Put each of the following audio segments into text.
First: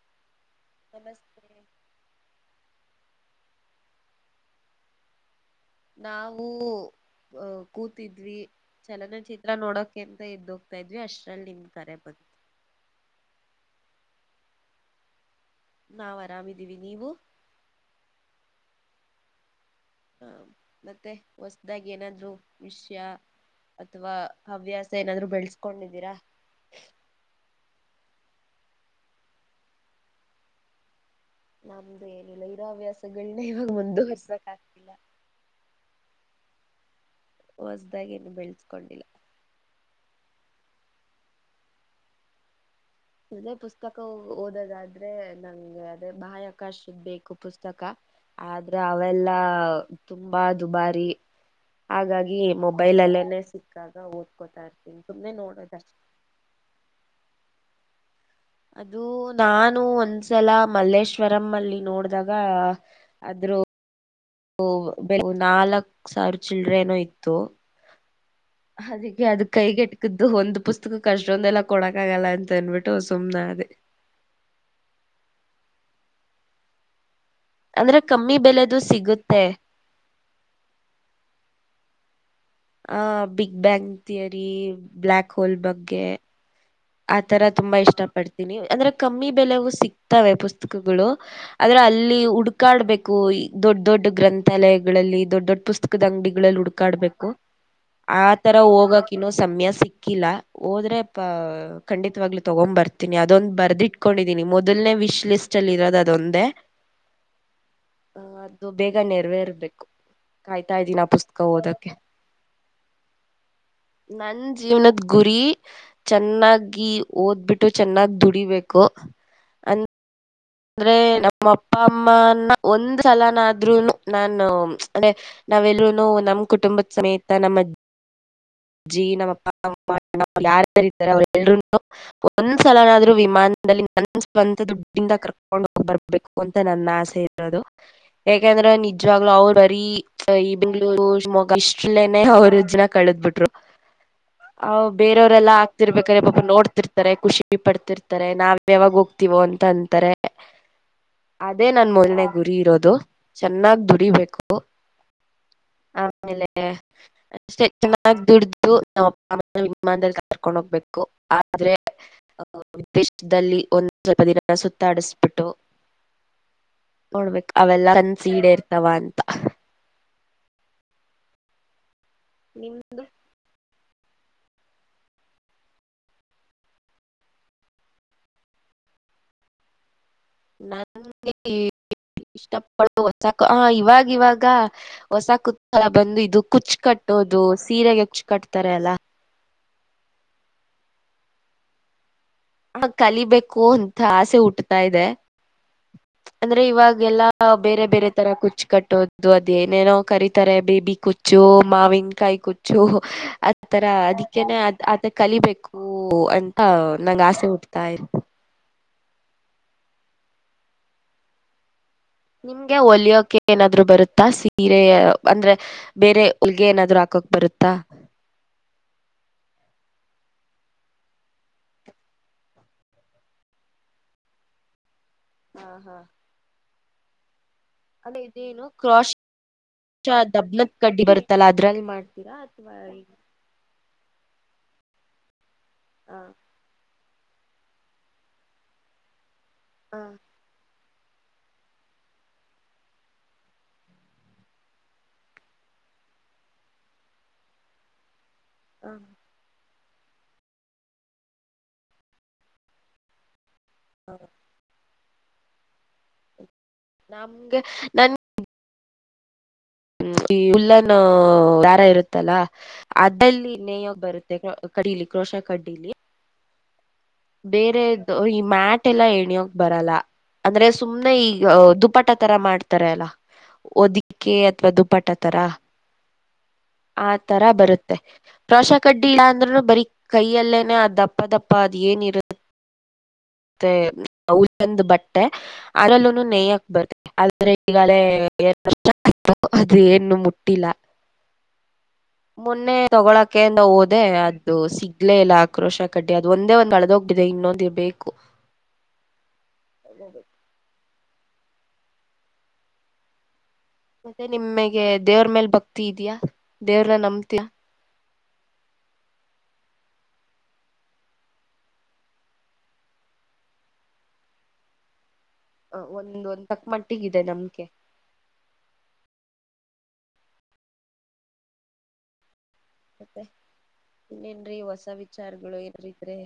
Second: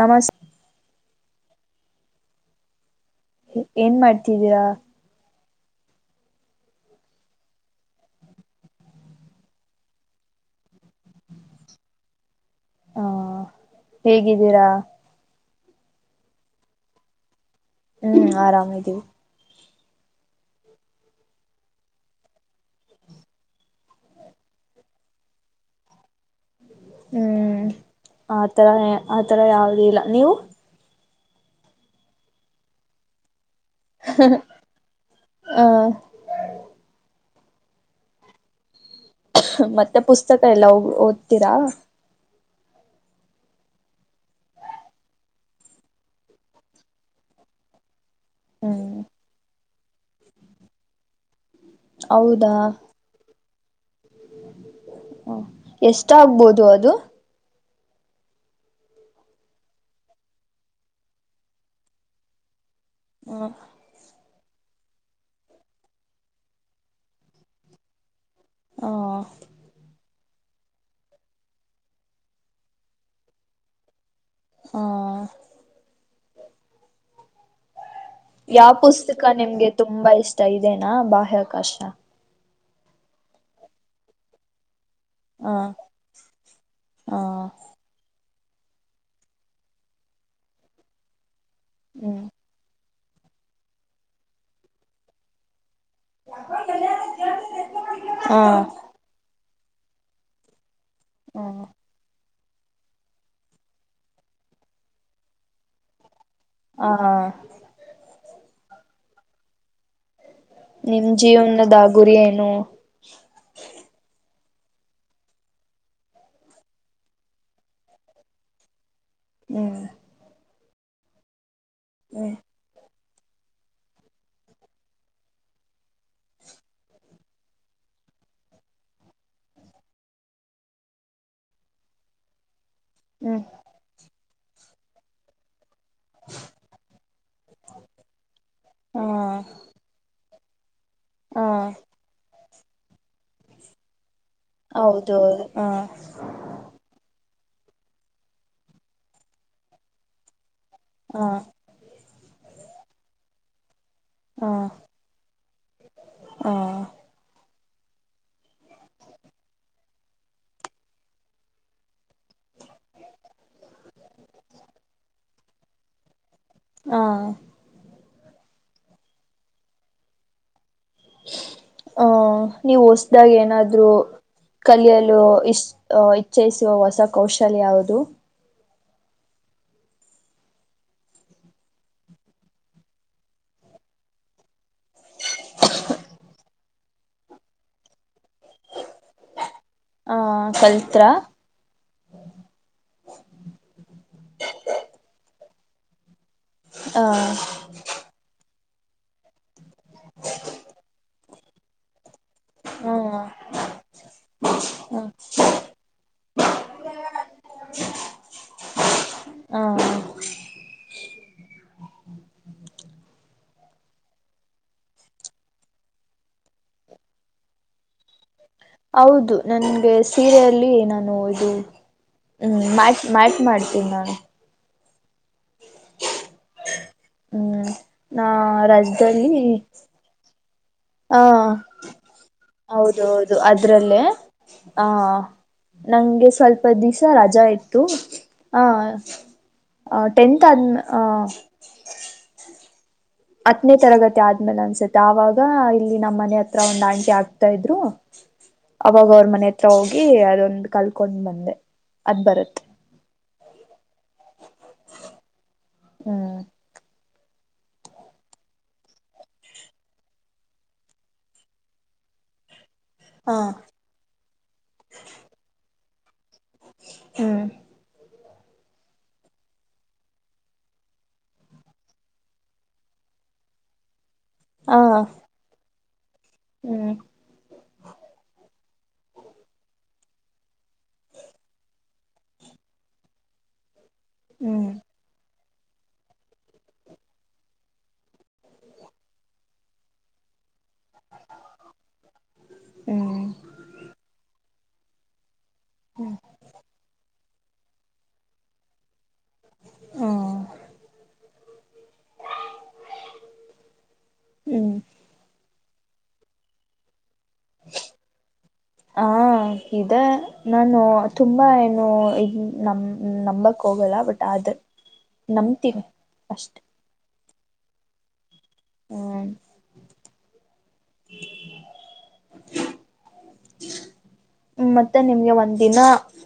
ನಮಸ್ತೆ ನಮಸ್ತೆ [unintelligible] ಏನ್ ಮಾಡ್ತಿದ್ದೀರಾ ನಾವವು ಅಹ ಕೂತಿದ್ವಿ ಚಲನಚಿತ್ರ ನೋಡೋಕ ಅಂತ ಎದೋಗ್ತಾ ಇದ್ವಿ ಅಷ್ಟ್ರಲ್ಲಿ ನಿಮ್ ಕರೆ ಬಂತ ಹಾ ಹೇಗಿದ್ದೀರಾ ನಾವ್ ಆರಾಮಿದೀವಿ ನೀವು ಹ್ಮ್ ಆರಾಮ್ದೀವಿ ಹ ಮತ್ತೆ ಹೊಸ್ದಾಗಿ ಏನಾದ್ರು ವಿಷಯ ಅಥವಾ ಹವ್ಯಾಸ ಏನಾದ್ರು ಬೆಳೆಸ್ಕೊಂಡಿದ್ದೀರಾ ಹ್ಮ್ ಆತರ ಆತರ ಯಾವವುದ ಇಲ್ಲ ನೀವು ನಮ್ದೇಏನ ಲೈರವ್ಯಾಸಗಳು ಇವಾಗ ಮುಂದುವರ್ಸಕ್ ಆಗ್ತಿಲ್ಲ ಆ ಹೊಸ್ದಾಗಿ ನು ಬೆಳೆಸ್ಕೊಂಡಿಲ್ಲ ಮತ್ತೆ ಪುಸ್ತಕ ಎಲ್ಲಾ ಓದ್ತೀರಾ ಅದೇ ಪುಸ್ತಕ ಓದೋದಾದ್ರೆ ನಂಗಗೆ ಅದೇ ಬಾಹ್ಯಾಕಾಶದ ಬೇಕು ಪುಸ್ತಕ ಆದ್ರೆ ಹ್ಮ್ ಅವೆಲ್ಲಾ ತುಂಬಾ ದುಬಾರಿ ಹಾಗಾಗಿ ಹೌದಾ ಮೊಬೈಲ್ ಅಲ್ಲೇನೆ ಸಿಕ್ತ ಾಗ ಓದ್ಕೋತಾ ಇರ್ತೀನಿ ಸುಮ್ನೆ ಹ ನೋಡೋದಷ್ಟ ಎಷ್ಟಾಗ್ಬೋದು ಅದು ಅದು ನಾನು ಒಂದ್ಸಲ ಮಲ್ಲೇಶ್ವರಂ ಅಲ್ಲಿ ನೋಡ್ದಾಗ ಹ್ಮ ಅದ್ರ ನಾಲ್ಕ್ ಸಾರು ಚಿಲ್ಡ್ರೇನು ಇತ್ತು ಹ ಅದಕ್ಕೆ ಅದ ಕೈಗೆಟ್ಟ ು ಒಂದ್ ಪುಸ್ತಕ ಅಷ್ಟೊಂದ ಎಲ್ಲ ಕೊಡಕ ಆಗಲ್ಲ ಅಂತ ಅನ್ಬಿಟ್ಟು ಸುಮ್ನೆ ಅದೇ ಹ ಅಂದ್ರೆ ಕಮ್ಮಿ ಯಾವ ಬೆಲೆದು ಪುಸ್ತಕ ಸಿಗುತ್ತೆ ನಿಮ್ಗೆ ತುಂಬಾ ಇಷ್ಟ ಇದನಾ ಬಾಹ್ಯಾಕಾಶ ಆ ಬಿಗ್ ಬ್ಯಾಂಗ್ ಥಿಯರಿ ಬ್ಲಾಕ್ ಹ ಹೋಲ್ ಬಗ್ಗೆ ಆ ಹ ತರ ತುಂಬಾ ಇಷ್ಟ ಪಡ್ತೀನಿ ಅಂದ್ರೆ ಕಮ್ಮಿ ಬೆಲೆವುೂ ಸಿಗ್ತವೆ ಪುಸ್ತಕಗಳು ಆದ್ರೆ ಅಲ್ಲಿ ಹ್ಮ್ ಹುಡ್ಕಾಡ್ಬೇಕು ದೊಡ್ಡ ದೊಡ್ಡ ಗ್ರಂಥಾಲಯಗಳಲ್ಲಿ ದೊಡ್ಡ ದೊಡ್ಡ ಪುಸ್ತಕ ದ ಅಂಗಡಿಗಳಲ್ಲಿ ಹುಡ್ಕಾಡ್ಬೇಕು ಹ ಆತರ ಹೋಗಕ ಇನ್ನ ಸಮಯ ಸಿಕ್ಕಿಲ್ಲ ಹೋದ್ರೆ ಪ ಹ ತ್ವಾಗ್ಲೂ ತಗೊಬರ್ತೀನಿ ಅದೊಂದು ಬರ್ದಿಟ್ಕೊಂಡೀನಿ ಮೊದನೇ ವಿಶ್ ಲಿಸ್ಟಲ್ಲಿ ಇರೋದು ಅದು ಹಾ ಹಾ ಅದು ಬೇಗ ನೆರವೇರ್ಬೇಕು ಕಾಯ್ತಾ ಇದ್ದೀನ ನಿಮ್ ಆ ಪುಸ್ತಕ ಜೀವನದ ಓದಕ್ಕೆ ಗುರಿ ಏನು ನನ್ ಜೀವನದ ಗುರಿ ಚೆನ್ನ. ಓದ್ಬಿಟ್ಟು ಚೆನ್ನಾಗ ದುಡಿಬೇಕು ಹ್ಮ್ ಅಂದ್ರೆ ನಮ್ಮ ನಮ್ಮ ಅಪ್ಪಾ ಹ್ಮ್ ಅಮ್ಮ ಒಂದು ಸಲಾನಾದದ್ರುನು ನಾನು ಅಂದೆ ನಾವೆಲ್ರುನು ನಮ ಕುಟುಂಬದ ಸಮೇತ ನಮ್ಮ ಅಜ್ಜಿ ನಮ್ಮಪ್ಪ ನಮ್ಮಣ್ಣ ಯಾರಾರ ಇದಾರೆ ಅವರು ಎಲ್ರು ಸಲನಾದ್ರೂನು ಹ್ಮ್ ವಿಮಾನದಲ್ಲಿ ಒಂದು ಸ್ವಂತ ದುಡ್ಡಿಂದ ಕರ್ಕೊಂಡ ಬರ್ಬೇಕು ಅಂತ ನನ್ನ ಆಸೆ ಇರೋದು ಯಾಕೆಂದ್ರೆ ಹ ನಿಜವಾಗ್ಲುೂ ಅವ್ರು ಬರೀ ಸರಿ ಹಾ [unintelligible] ಇಷ್ಟಲೇನೆ ಅವ್ರದ [unintelligible] ಕಳದ್ ಬುಟ್ರು. ಹ್ ಹೌದು ಹೌದು ಬೇರೆಯವರೆಲ್ಲಾ ಹಾ ಆಗ್ತಿರ್ಬೇಕ ಆದ್ರೆ ಪಾಪ ನೋಡ್ತಿರ್ತಾರೆ ಖುಷಿ ಈ ಪಡ್ತಿರ್ತಾರೆ ನಾವ್ ಇನ್ನು ಯಾವಾಗ ಹೋಗ್ತಿವೋ ಅಂತ ಅಂತಾರೆ ಹಾ ಅದೇ ನನ್ ಮೊನ್ನೆದ್. ಗುರಿ ಇರೋದು ಚೆನ್ನಾಗ್ ಬಿಟ್ಟ [unintelligible] ಡಿಬೇಕು ಹಾ ಆಮೇಲೆ ಹಾ ಅಷ್ಟೇ ಚೆನ್ನಾಗ್. ದುಡ್ದು ನಮ್ ಅಪ್ಪ ಅಮ್ಮನ [unintelligible] ಮಾಡ್ದೆ ಕರ್ಕೊಂಡ ಹೋಗ್ಬೇಕು ಆದ್ರೆ ಅ ದೇಶದಲ್ಲಿ ಒಂದು ಸ್ವಲ್ಪ ದಿನ ಸುತ್ತಾಡಿಸ್ಬಿಟ್ಟು. ಹಾ ನೋಡ್ಬೇಕ ಅವೆಲ್ಲ ಸಿಡೆ ಇರ್ತಾವ ಅಂತ. [unintelligible] ಹ ನೀವು ನಿಮ್ದು ಹೊಸ್ದಾಗ ಏನಾದ್ ಆದೂ ಕಲಿಯಲು ಇಷ್ಟ ಇಚ್ಛಿಸುವ ಹೊಸ ಕೌಶಲ್ಯ ಯಾವುದು. ನನ್ಗೆ ಇಷ್ಟಪಡೋ ಹೊಸಕ ಹ ಇವಾಗ ಇವಾಗ ಹೊಸ ಕುತ್ ಬಂದು ಇದು ಕುಚ್ ಕಟ್ಟೋದು ಸೀರೆಗೆ ಕುಚ್ಚ ಕಟ್ತಾರೆ ಅಲ್ಲ ಹಾ ಕಲ್ತ್ರಾ. ಆ ಕಲಿಬೇಕು ಅಂತ ಆಸೆ ಹುಟ್ಟತಾ ಇದೆ ಅಂದ್ರೆ ಆ ಇವಾಗೆಲ್ಲಾ ಬೇರೆ ಬೇರೆ ತರ ಕು ಕಟ್ಟೋದು ಅದು ಏನೇನೋ ಕರೀತಾರೆ ಬೇಬಿ ಕುಚ್ಚ. ಜೋ ಮಾವಿನಕಾಯಿ. ಕುಚ್ಚು ಹ್ಮ ಅದ್ ತರ ಅದಿಕ್ಕೇನೆ ಅದ್ ಅದ ಕಲಿಬೇಕು ಅಂತಾ ನಂಗ್ ಆಸೆ. ಕೊಡ್ತಾಯ ಹ್ಮ ನಿಮ್ಗೆ ಹೊಲಿಯೋಕೆ ಏನಾದ್ರು ಬರುತ್ತಾ ಸೀರೆ ಅಂದ್ರೆ ಬೇರೆ ಹೊಲ್ಗೆ ಏನಾದ್ರು ಹಾಕೋಕ್ ಬರುತ್ತಾ ಹೌದು ನನ್ಗೆ ಸೀರೆಯಲ್ಲಿ ನಾನು ಇದು ಹ್ಮ್ ಮ್ಯಾ ಮ್ಯಾಟ್ ಮಾಡ್ತೀನಿ ನಾನು ಹಾ ಹಾ [unintelligible] ಹ್ಮ್ ಅಂದ್ರೆ ನಾ ಇದೇನು ಕ್ರಾಶ್ ರಜ್ದಲ್ಲಿ ದಬ್ನದ ಕಡ್ಡಿ ಹಾ ಬರುತ್ತಲ್ಲ ಅದ್ರಲ್ಲಿ ಮಾಡ್ತೀರಾ ಅಥವಾ ಹೌದ ಹೌದು ಅದ್ರಲ್ಲೇ ಹಾ ಹ ನಂಗೆ ಸ್ವಲ್ಪ ದಿವ್ಸ ರಜಾ ಇತ್ತು ಹಾ ಹ ಆ ಟೆಂತ್ ಆದ್ಮೆ ಹಾ ಹತ್ತನೇ ತರಗತಿ ಆದ್ಮೇಲೆ ಅನ್ಸತ್ತೆ ಆವಾಗ ಇಲ್ಲಿ ನಮ್ಮ್ ಮನೆ ಹತ್ರ ಒಂದು ಆಂಟಿ ಆಗ್ತಾ ಇದ್ರು ಹ ಅವಾಗೌರ್ ಮನೆ ಹತ್ರ ಹೋಗಿ ಅದೊಂದು ಕಲ್ಕೊಂಡ್ ಬಂದೆ ಅದ್ ಬರುತ್ತೆ ಹ್ಮ್ ನಮಗೆ ನನ್ ಹ್ಮ ಈ ಉಲ್ಲನ್ನು ದಾರ ಇರುತ್ತಲ್ಲ ಹಾ ಅದಲ್ಲಿ ನೇಯ್ಯೋಗ್ ಬರುತ್ತೆ ಕಡ್ಡಲಿ ಕ್ರೋಶ ಕಡ್ಡಿಲಿ ಹ್ಮ್ ಬೇರೆ ಈ ಮ್ಯಾಟ್ ಎಲ್ಲ ಎಣ್ಯೋಕ್ ಬರಲ್ಲ ಅಂದ್ರೆ ಸುಮ್ನೆ ಈಗ ದುಪಾಟ ತರ ಮಾಡ್ತಾರೆ ಅಲ್ಲ ಒದಿ ಕೆ ಅಥವಾ ಹ ದುಪ್ಪಟತರ ಹ್ಮ್ ಆ ತರ ಬರುತ್ತೆ ಪ್ರವಶ ಕಡ್ಡಿ ಇಲ್ಲ ಅಂದ್ರೂನು ಬರಿ ಕೈಯಲ್ಲೇನೆ ಅ ದಪ್ಪ ದಪ್ಪ ಏನಿರ ತ್ತೆ ಹ ಹ್ಮ್ ಚಂದ್ ಬಟ್ಟೆ [unintelligible] ಅದ್ರಲ್ಲೂ ನೇಯ್ಯಕ್ ಬರ್ತ ಆದ್ರೆ ಈಗಲೇ ಎ ವರ್ಷ ಆ ಅದು ಏನು ಮುಟ್ಟಿಲ್ಲ ಮೊನ್ನೆ ಹ್ಮ್ ತಗೊಳಕಿಂದ ಹೋದೆ ಅ್ ಸಿಗ್ಲೇ ಇಲ್ಲ ಕ್ರೋಶ ಕಡ್ಡಿ ಅದು ಒಂದ ಒಂದ ಹಳದ ಹೋಬಿಟಿತ್ [inaudible] ಇನ್ನೊಂದುಿ ಬೇಕು [unintelligible] ಹ್ಮ್ [inaudible] ಮತ್ತೆ ಹ್ಮ್ ನಿಮಗೆ ದೇವ್ರ ಮೇಲೆ ಬಕ್ ತ್ತಿ ಇದ್ಯಾಾ ದೆವ್ರ್ನಾ ನಮ್ [inaudible] ಹ ಇದೆ ನಾನು ತುಂಬಾ ಏನು ಇ ನಮ ನಂಬಕ್ ಹೋಗಲ್ಲ ಬಟ್ ಆದ [unintelligible] ಒಂದ ಒಂದ್ ತಕ್ ಮಟ್ಟಿಗ ಇದೆ ನಮ್ ಗೆ ಹ್ಮ್ ಮತ್ತೆ ಇನ್ನೇನ್ರೀ ್ಮ ಹೊಸ ಮತ್ತೆ ನಿಮ್ಗೆ ವಿಚಾರಗಳು ಒಂದ್ಿನು ಏನ್ರಿದ್ರೆ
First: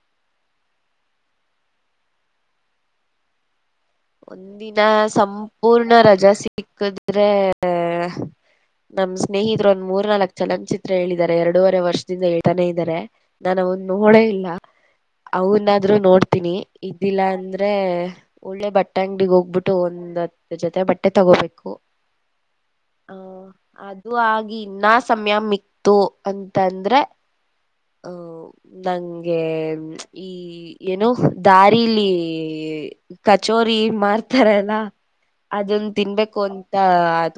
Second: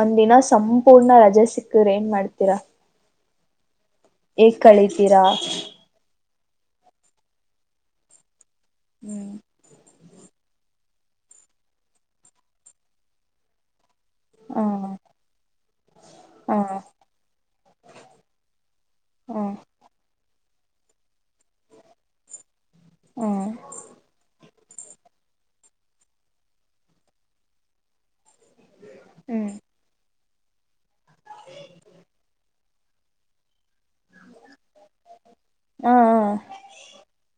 ಒಂದ್ ದಿನ ಸಂಪೂರ್ಣ ರಜೆ ಸಿಕ್ ಏನ್ ಮಾಡ್ತೀರಾ ಹೇಗ್ ಒಂದಿನ ಕಳಿತೀರಾ ಸಂಪೂರ್ಣ ರಜಾ ಸಿ ಸಿಕ್ಕಿದ್ರೇ ನಮ್ ಹ್ಮ್ ಸ್ನೇಹಿತರು ಒಂದ್ ಮೂರ್ ನ ನಾಲ್ಕಕ್ ಚಲನಚಿತ್ರ ಹೇಳಿದ್ದಾರೆ ಎರಡೂವರೆ ವರ್ಷದಿಂದ ಹೇಳ್ತಾನೆ ಇದ್ದಾರೆ ನನ್ನ ಒಂದ್ ನೋಡೇ ಇಲ್ಲ ಹ ಅವನಾದ್ರೂ ನೋಡ್ತೀನಿ ಹ ಇದಿಲ್ಲ ಅಂದ್ರೆ ಒಳ್ಳೆ ಬಟ್ ಟ್ಯಾಂಗಕ್ ಡಿಗೆ ಹ ಹೋಗ್ಬಿಟ್ಟು ಒಂದ್ತ್ ಅ್ರ ಜೊತೆ ಬಟ್ಟೆ ತಗೋಬೇಕು. ಹ ಅದು ಆಗಿ. ಇನ್ನ ಸಮಯ ಮಿಕ್ತು ಅಂತಂದ್ರೆ ಅಹ್ ನಂಗೆ. ಹ್ಮ್ ಈ ಏನೋ ದಾರಿಲ್ಲಿ ಕಚ್ಚ್ ಮಾಡ್ತಾರಲ್ಲ ಅದನ್ ಹ ತಿನ್ಬೇಕು ಅಂತ.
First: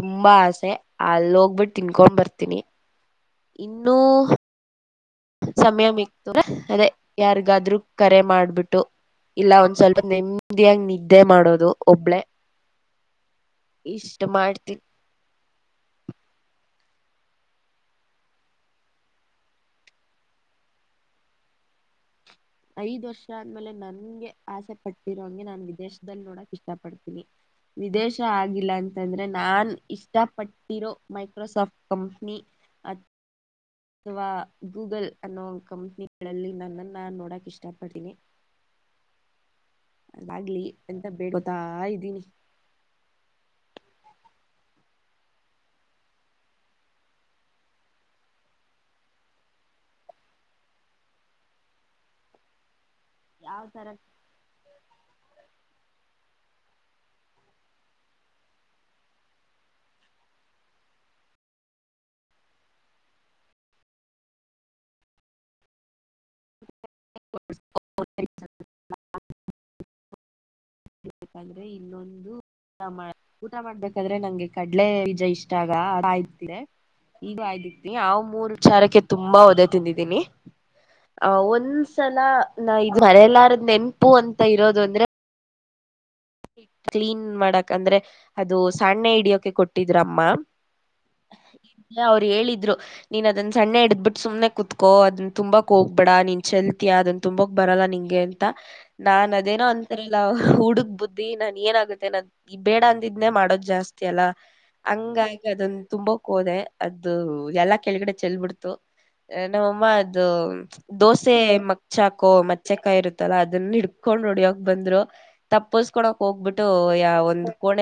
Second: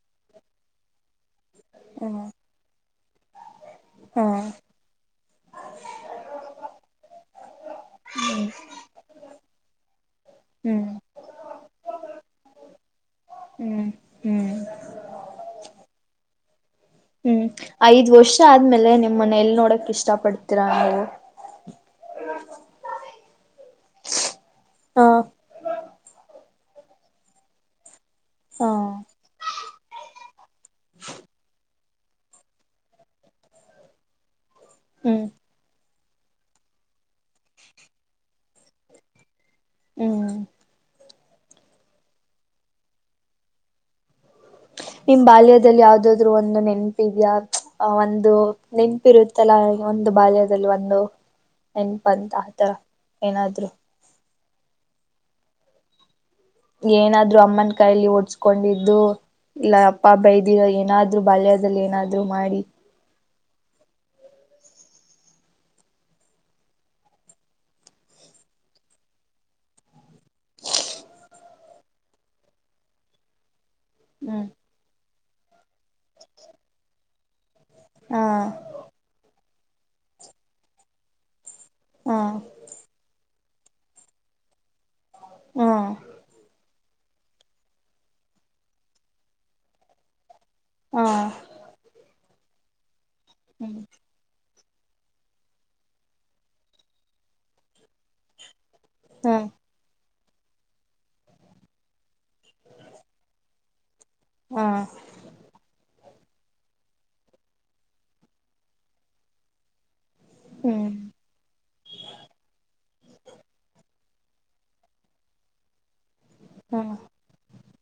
ತುಂಬಾ ಆಸೆ ಅಲ್ಲಿ ಹೋಗ್ಬಿಟ್ಟು ತಿನ್ಕೊಂಡ್ ಹ್ಮ್ ಬರ್ತೀನಿ. ಇನ್ನುೂ. ಹಾ ಸಮಯ ಮಿಕ್ತ ಅದೇ ಯಾರಿಗಾದ್ೂ ಕರೆ ಮಾಡ್ಬಿಟ್ಟು ಇಲ್ಲ ಒಂದ್ ಸ್ವಲ್ಪ ನೇಮ್ದಿಯಾಗ ಹ್ಮ್ ನಿದ್ದೆ ಮಾಡೋದು ಒಬ್ಳೆ. ಹ್ಮ್ ಇಷ್ಟ ಹ್ಮ್ ಮಾಡ್ತಿೀ ಹ್ಮ್ ಐದ್ ವರ್ಷ ಆದ್ಮೇಲೆ ನಿಮ್ ಮನೆ ಎಲ್ ನೋಡಕ್ ಇಷ್ಟ ಪಡ್ತೀರಾ ನೀವು. ಐದ್ ವರ್ಷ ಆಮೇಲೆ ನಂಗೆ ಆಸೆ ಹ ಪಟ್ಟಿರೋ ಹಂಗೆ, ನಾನ್ ವಿದೇಶದಲ್ಲಿ ನೋಡಕ್ ಇಷ್ಟ. ಇಷ್ಟಪಡತಿವಿ. ವಿಿದೇಶ ಇಷ್ಟ ಹಾ ಆಗಿಲ್ಲ. ಅಂತಂದ್ರೆ ನಾನ್ ಇಷ್ಟಪಟ್ಟಿರೋ ಮೈಕ್ರೋಸಾಫ್ಟ್ ಕಂಪ್ನಿ, ವಾ, ಗೂಗಲ್ ಹ್ಮ್ ಅನ್ನೋ ಒಂದು ಕಂಪ್ನಿ, ಅದ್ರಲ್ಲಿ ನನ್ನನ್ನ ನೋಡಕ್ ಇಷ್ಟಪಡ್ತೀನಿ. ಅದ ಹ್ಮ್ ಆಗ್ಲಿ [unintelligible] ನಿಮ್ ಬಾಲ್ಯದಲ್ಲಿ ಯಾವ್ದಾದ್ರು ಒಂದು ನೆನ್ಪ ಇದ್ಯಾ. ಒಂದು ನೆನಪಿರುತ್ತಲ್ಲ. ಒಂದು ಬಾಲ್ಯದಲ್ಲಿ ಒಂದು ನೆನ್ಪ ಅಂತ ಆತರ. ಯಾವ್ ಏನಾದ್ರರು. ತರ ಏನಾದ್ರು ಅಮ್ಮನ ಕೈಯಲ್ಲಿ ಹೂಡಸ್ಕೊಂಡಿದ್ದು. ಇಲ್ಲ ಅಪ್ಪ ಬೈ್ದ ಏನಾದ್ರು ಬಾಲ್ಯದಲ್ಲಿ ಏನಾದ್ರು, ಮಾಡಿ [unintelligible] ಬೇಕಂದ್ರೆ ಇನ್ನೊಂದು [unintelligible] ಊಟ ಮಾಡ್ಬೇಕಾದ್ರೆ ಹ್ಮ್ ನಂಗೆ ಕಡಲೆಜ ಇಷ್ಟ. [unintelligible] ಯಾವ್ ಹಾ ಮೂರು ವಿಚಾರಕ್ಕೆ, ತುಂಬಾ ಒದೇ ತಿಂದಿದ್ದೀನಿ. ಒ ಹಾ ಒಂದ್ಸಲ ನಾ ಮರೆಯಲಾ ನೆಂಪು ಅಂತ ಇರೋದು, ಅಂದ್ರೆ ಹ್ಮ. ಕ್ಲೀನ್ ಮಾಡಕ್ ಅಂದ್ರೆ ಅದು ಸಣ್ಣೆ ಹಿಡಿಯಕೆ ಕೊಟ್ಟಿದ್ರಮ್ಮ. ಹಾ. ಅವ್ರು ಹೇಳಿದ್ರು. ನೀನ್ ಅದನ್ನ ಸಣ್ಣ ಹ್ಮ್ ಹಿಡ್ದಬಿಟ್ಟು ಸುಮ್ನೆ ಕುತ್ಕೋ ಅದನ್ನ ತುಂಬಾಕ್ ಹೋಗ್ಬೇಡ ನೀನ್ ಚೆಲ್ತಿಯಾ, ಅದನ್ ತುಂಬಾಕ್ ಬರಲ್ಲ. ನಿನ್ಗೆ ಅಂತ, ನಾನ್ ಹಾ ಅದೇನೋ ಅಂತರೆ. [unintelligible] ದಿ ನಾನ್ ಏನ ಆಗುತ್ತೆ ನಾನ ಈ ಬೇಡ ಅಂದಿದ್ನನೆ, ಮಾಡೋದು ಜಾಸ್ತಿ. ಲ್ಲ ಹಾ ಹಂಗಾಗಿ ಅದೊಂದು ತುಂಬಕ್ ಹೋದೆ ಅದದು ಎಲ್ಲಾ ಕೆಳಗಡೆ ಚೆಲ್ ಬಿಿಡ್ತು ನಮ್ಮಮ್ಮ ಹ್ಮ್ ದೋಸೆ ಮಗ್ ಚಾಕು ಮಚ್ಚೆಕಾಯಿ ಇರುತ್ತಲ್ಲಾ ಅದನ್ನ ಹಡ್ ಹಿಡ್ಕೊಂಡು ಹೊಡಿಯಕ್ಕೆ ಬಂದ್ರು. ತಪ್ಪೋಸ್- ಕ್ಕೊಲೊ ಹೋಗ್ಬಿಟ್ಟು. ಹಾ ಯ ಒಂದು ಕೊಣ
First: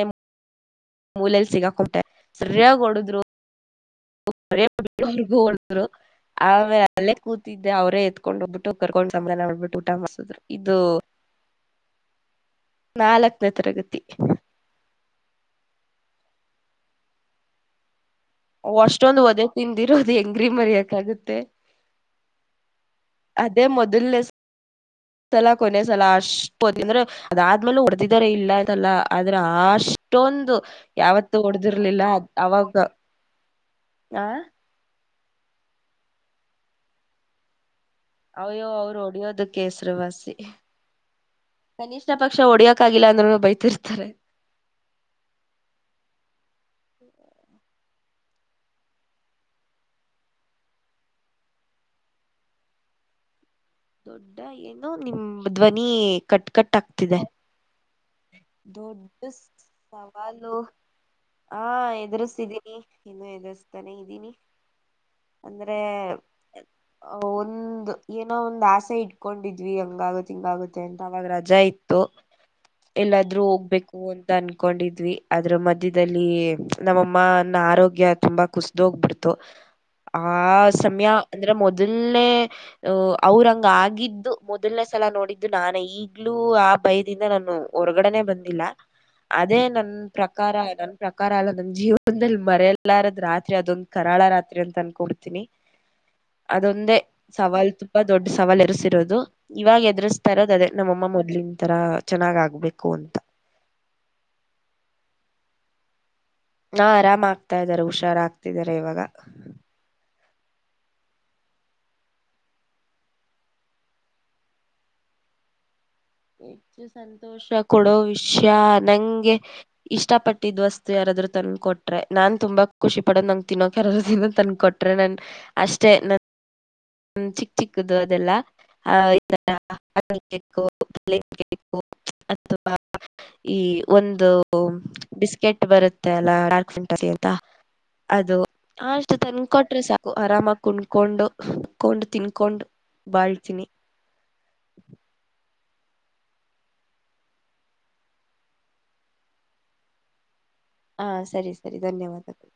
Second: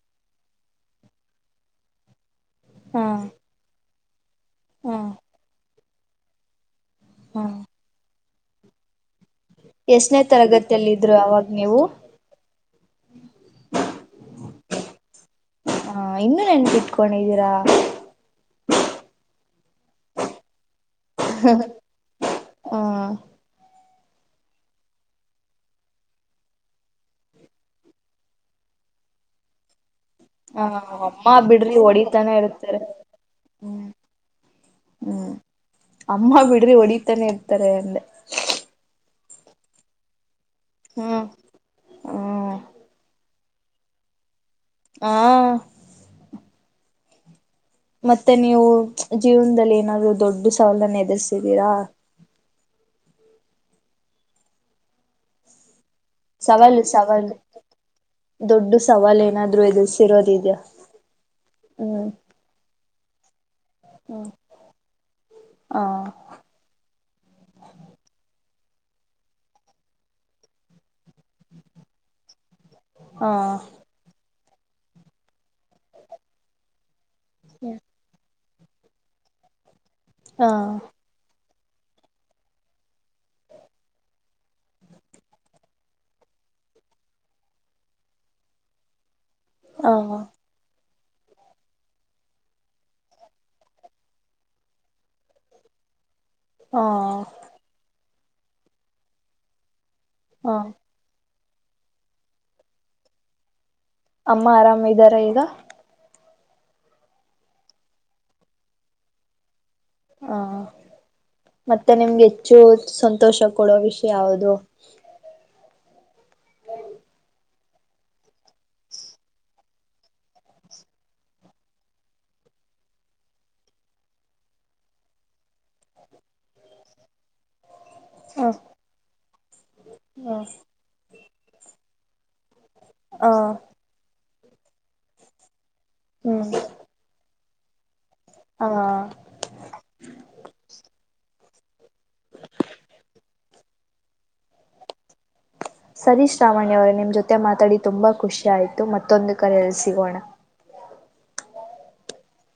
ಮೂಲಲ್ಲಿ ಸಿಗ ಕೊಟ್ಟೆ ಸರಿಯಾಗಿ ಹಾ ಹಾ ಹೊಡುದ್ರು ಗ ಒ ಆೇ ಅಲ್ಲೇ ಹಾ ಕೂತಿದ್ದೆ ಅವರೇ ಕೊಂಡೋಗಬಟ್ಟು ಕರ್ೊಂಡು ಎಷ್ಟನೇ ತರಗತಿಯಲ್ಲ ಇದ್ರು ಅವಾಗ ನೀವು ನಾಲ್ಕನೇ ತರಗತಿ ಹಾ ಇನ್ನುೂ ನೆನ್ಪಿಟ್ಕೊಂಡಿದ್ದೀರಾ ಅಷ್ಟೊಂದು ವದೆ ತಿಂದಿರೋದು್ ಹೆಂಗ್ರಿ ಮರಿಯಕ ೆ ಹ ಅದೇ ಮೊದಲ್ ಸಲ ಕೊನೆ ಸಲ ಅಷ್ಟ ಪತ ಅಂದ್ರೆ ಅದಾದ್ಮೇಲೆ ಹೊಡೆದಿದಾರ ಇಲ್ಲ ಅಂತಲ್ಲ ಆದ್ರೆ ಅಷ್ಟ ಅಷ್ಟೊಂದು ಹ ಅಮ್ಮ ಯಾವತ್ತು ಬಿಡ್ರಿ ಹೊಡೆ್ದಿರ್ಲಿಲ್ಲ್ ಹೊಡಿತಾನೆ ಅವಾಗ ಇರ್ತಾರೆ ಆ ಹ್ಮ್ ಅಮ್ಮ ಬಿಡ್ರಿ ಹೊಡಿತಾನೆ ಇರ್ತಾರೆ ಅಂದೆ ಅಯ್ಯೋ ಅವ್ರು ಹೊಡಿಯೋದ ಕೇಸರುವಾಸಿ ಹ್ಮ್ ಕನಿಷ್ಠ ಪಕ್ಷ ಹ್ಮ್ ಹೊಡಿಯಕ್ಾಗಿಲ್ಲ ಅಂದ್ರೂ ಬೈತ ತಿರ್ತಾರೆ ಹಾ ಮತ್ತೆ ನೀವು ಜೀವನದಲ್ಲಿ ಏನಾದ್ರು ದೊಡ್ಡ ಸವಾಲನ್ನ ಎದುರ್ಸಿದ್ದೀರಾ ದೊಡ್ಡ ಏನು ನಿಮ ಧ್ವನ ನೀ ಕಟ್ ಕಟ್ ಸವಾಲು ಆಗ್ತಿದೆ ಸವಾಲು ಸವಾಲು ದೊಡ್ಡ ಏನಾದ್ರು ಸವಾಲು ಎದುರ್ಸಿರೋದಿದ್ಯಾ ಆ ಹ್ಮ್ ಎದುರಿಸಿದೀನಿ ಇನ್ನು ತಾನೆ ಹ ಇದ್ದೀನಿ ಅಂದ್ರೆ ಹ ಒಂದು ಏನೋ ಒಂದು ದಾಸೆ ಇಟ್ಕೊಂಡಿದ್ವಿ ಹಂಗ ಆಗುತ್ತೆ ಹಿಂಗ ಆಗುತ್ತೆ ಅಂತ ಅವಾವಾಗ ರಜಾ ಇತ್ತು ಎಲ್ಲಾದ್ರೂ ಹೋಗ್ಬೇಕು ಅ ಅನ್ಕೊಂಡಿದ್ವಿ ಅದ್ರ ಮಧ್ಯದಲ್ಲಿ ನಮ್ಮ ನಮ್ಮನ್ನ ಆರೋಗ್ಯ ತುಂಬಾ ಕುಸ್ದೋಗ್ಬಿಡ್ತು ಆ ಹ ಸಮಯ ಅಂದ್ರೆ ಮೊದಲನೇ ಉ ಅವ್ರಂಗ ಆಗಿದ್ದು ಮೊದಲ್ನೇ ಸಲ ನೋಡಿದ್ದು ನಾನ ಈಗ್ಲೂ ಆ ಭಯದಿಂದ ನಾನು ಹೊರಗಡೆನೆ ಬಂದಿಲ್ಲ ಅದೇ ನನ್ ಹ ಪ್ರಕಾರ ನನ್ ಪ್ರಕಾರ ಅಲ್ಲ ನನ್ನ ಜೀವನದಲ್ಲಿ ಮರೆಯಲಾರದ ರಾತ್ರಿ ಅದೊಂದ ಕರಾಳ ರಾತ್ರಿ ಅಂತ ಅನ್ಕೊಡ್ತೀನಿ ಹ ಅದೊಂದೇ ಸವಾಲ್ ತು ತುಂಬಾ ದೊಡ್ಡ ಸವಾಲು ಎರಿಸಿರೋದು ಇವಾಗ ಎದ್ ಹ ದ್ರ್ತರೋದುದೇ ನಮ್ಮ ಅಮ್ಮ ಮೊದ್ಲಿನ್ ತರ ಚೆನ್ನಾಗ್ ಆಗ್ಬೇಕು ಅಂತ ಅಮ್ಮ ಆರಾಮ ಇದ್ದಾರ ಈಗ ಹಾ ಆರಾಮಾಗ್ತಾ ಇದಾರೆ ಹುಷಾರಾಗ್ತಿದ್ದಾರೆ ಇವಾಗ ಹಾ ಮತ್ತೆ ನಿಮ್ಗೆ ಹೆಚ್ಚು ಸಂತೋಷ ಕೊಡೋ ವಿಷಯ ಯಾವ್ದು ಹೆಚ್ಚು ಸಂತೋಷ ಕೊಡೋ ವಿಷ್ಯ ನಂಗೆ ಇಷ್ಟ ಪಟ್ಟಿದ ವಸ್ತು ಯಾರಾದ್ರು ತನ್ಕ ಕೊಟ್ರೆ ನಾನ್ ತುಂಬಾ ಖುಷಿ ಪಡೋದ್ ನಂ ತಿನ್ನೋಕಾರಾದರುದಕಿದ್ ತನ್ ಕೊಟ್ರೆ ನನ್ ಅಷ್ಟೇ ನನ್ ಹ್ಮ್ ಚಿಕ್ ಠಿ ಕುದು ಅದೆಲ್ಲ ಹ ಹಾಯಿ [unintelligible] ಹ ಅಥವಾ ಹ ಈ ಒಂದು ಬಿಸ್ಕೆಟ್ ಬರುತ್ತೆ ಅಲ್ಲ ಹ್ಮ್ ಡಾರ್ಕ್ ಫ್ಯಾಂಟಸಿ ಅಂತ ಅದು ಹ ಅಷ್ಟು ತನ್ ಕೊಟ್ರೆ ಸಾಕು ಆರಾಮಾಗಿ ಕುಣ್ಕೊಂಡು ಹ ಕೊಂಡು ತಿನ್ಕೊಂಡು ಬಾಳ್ತೀನಿ [inaudible] ಸರೀಶ್ರಾವಣ್ಯ ಅವರ ನಿಮ್ ಜೊತೆ ಮಾತಾಡಿ ತುಂಬಾ ಖುಷಿ ಆಯ್ತು ಮತ್ತೊಂದು ಕರ ಎಲ್ಲಿ ಸಿಗೋಣ ಹಾ ಸರಿ ಸರಿ ಧನ್ಯವಾದಗಳು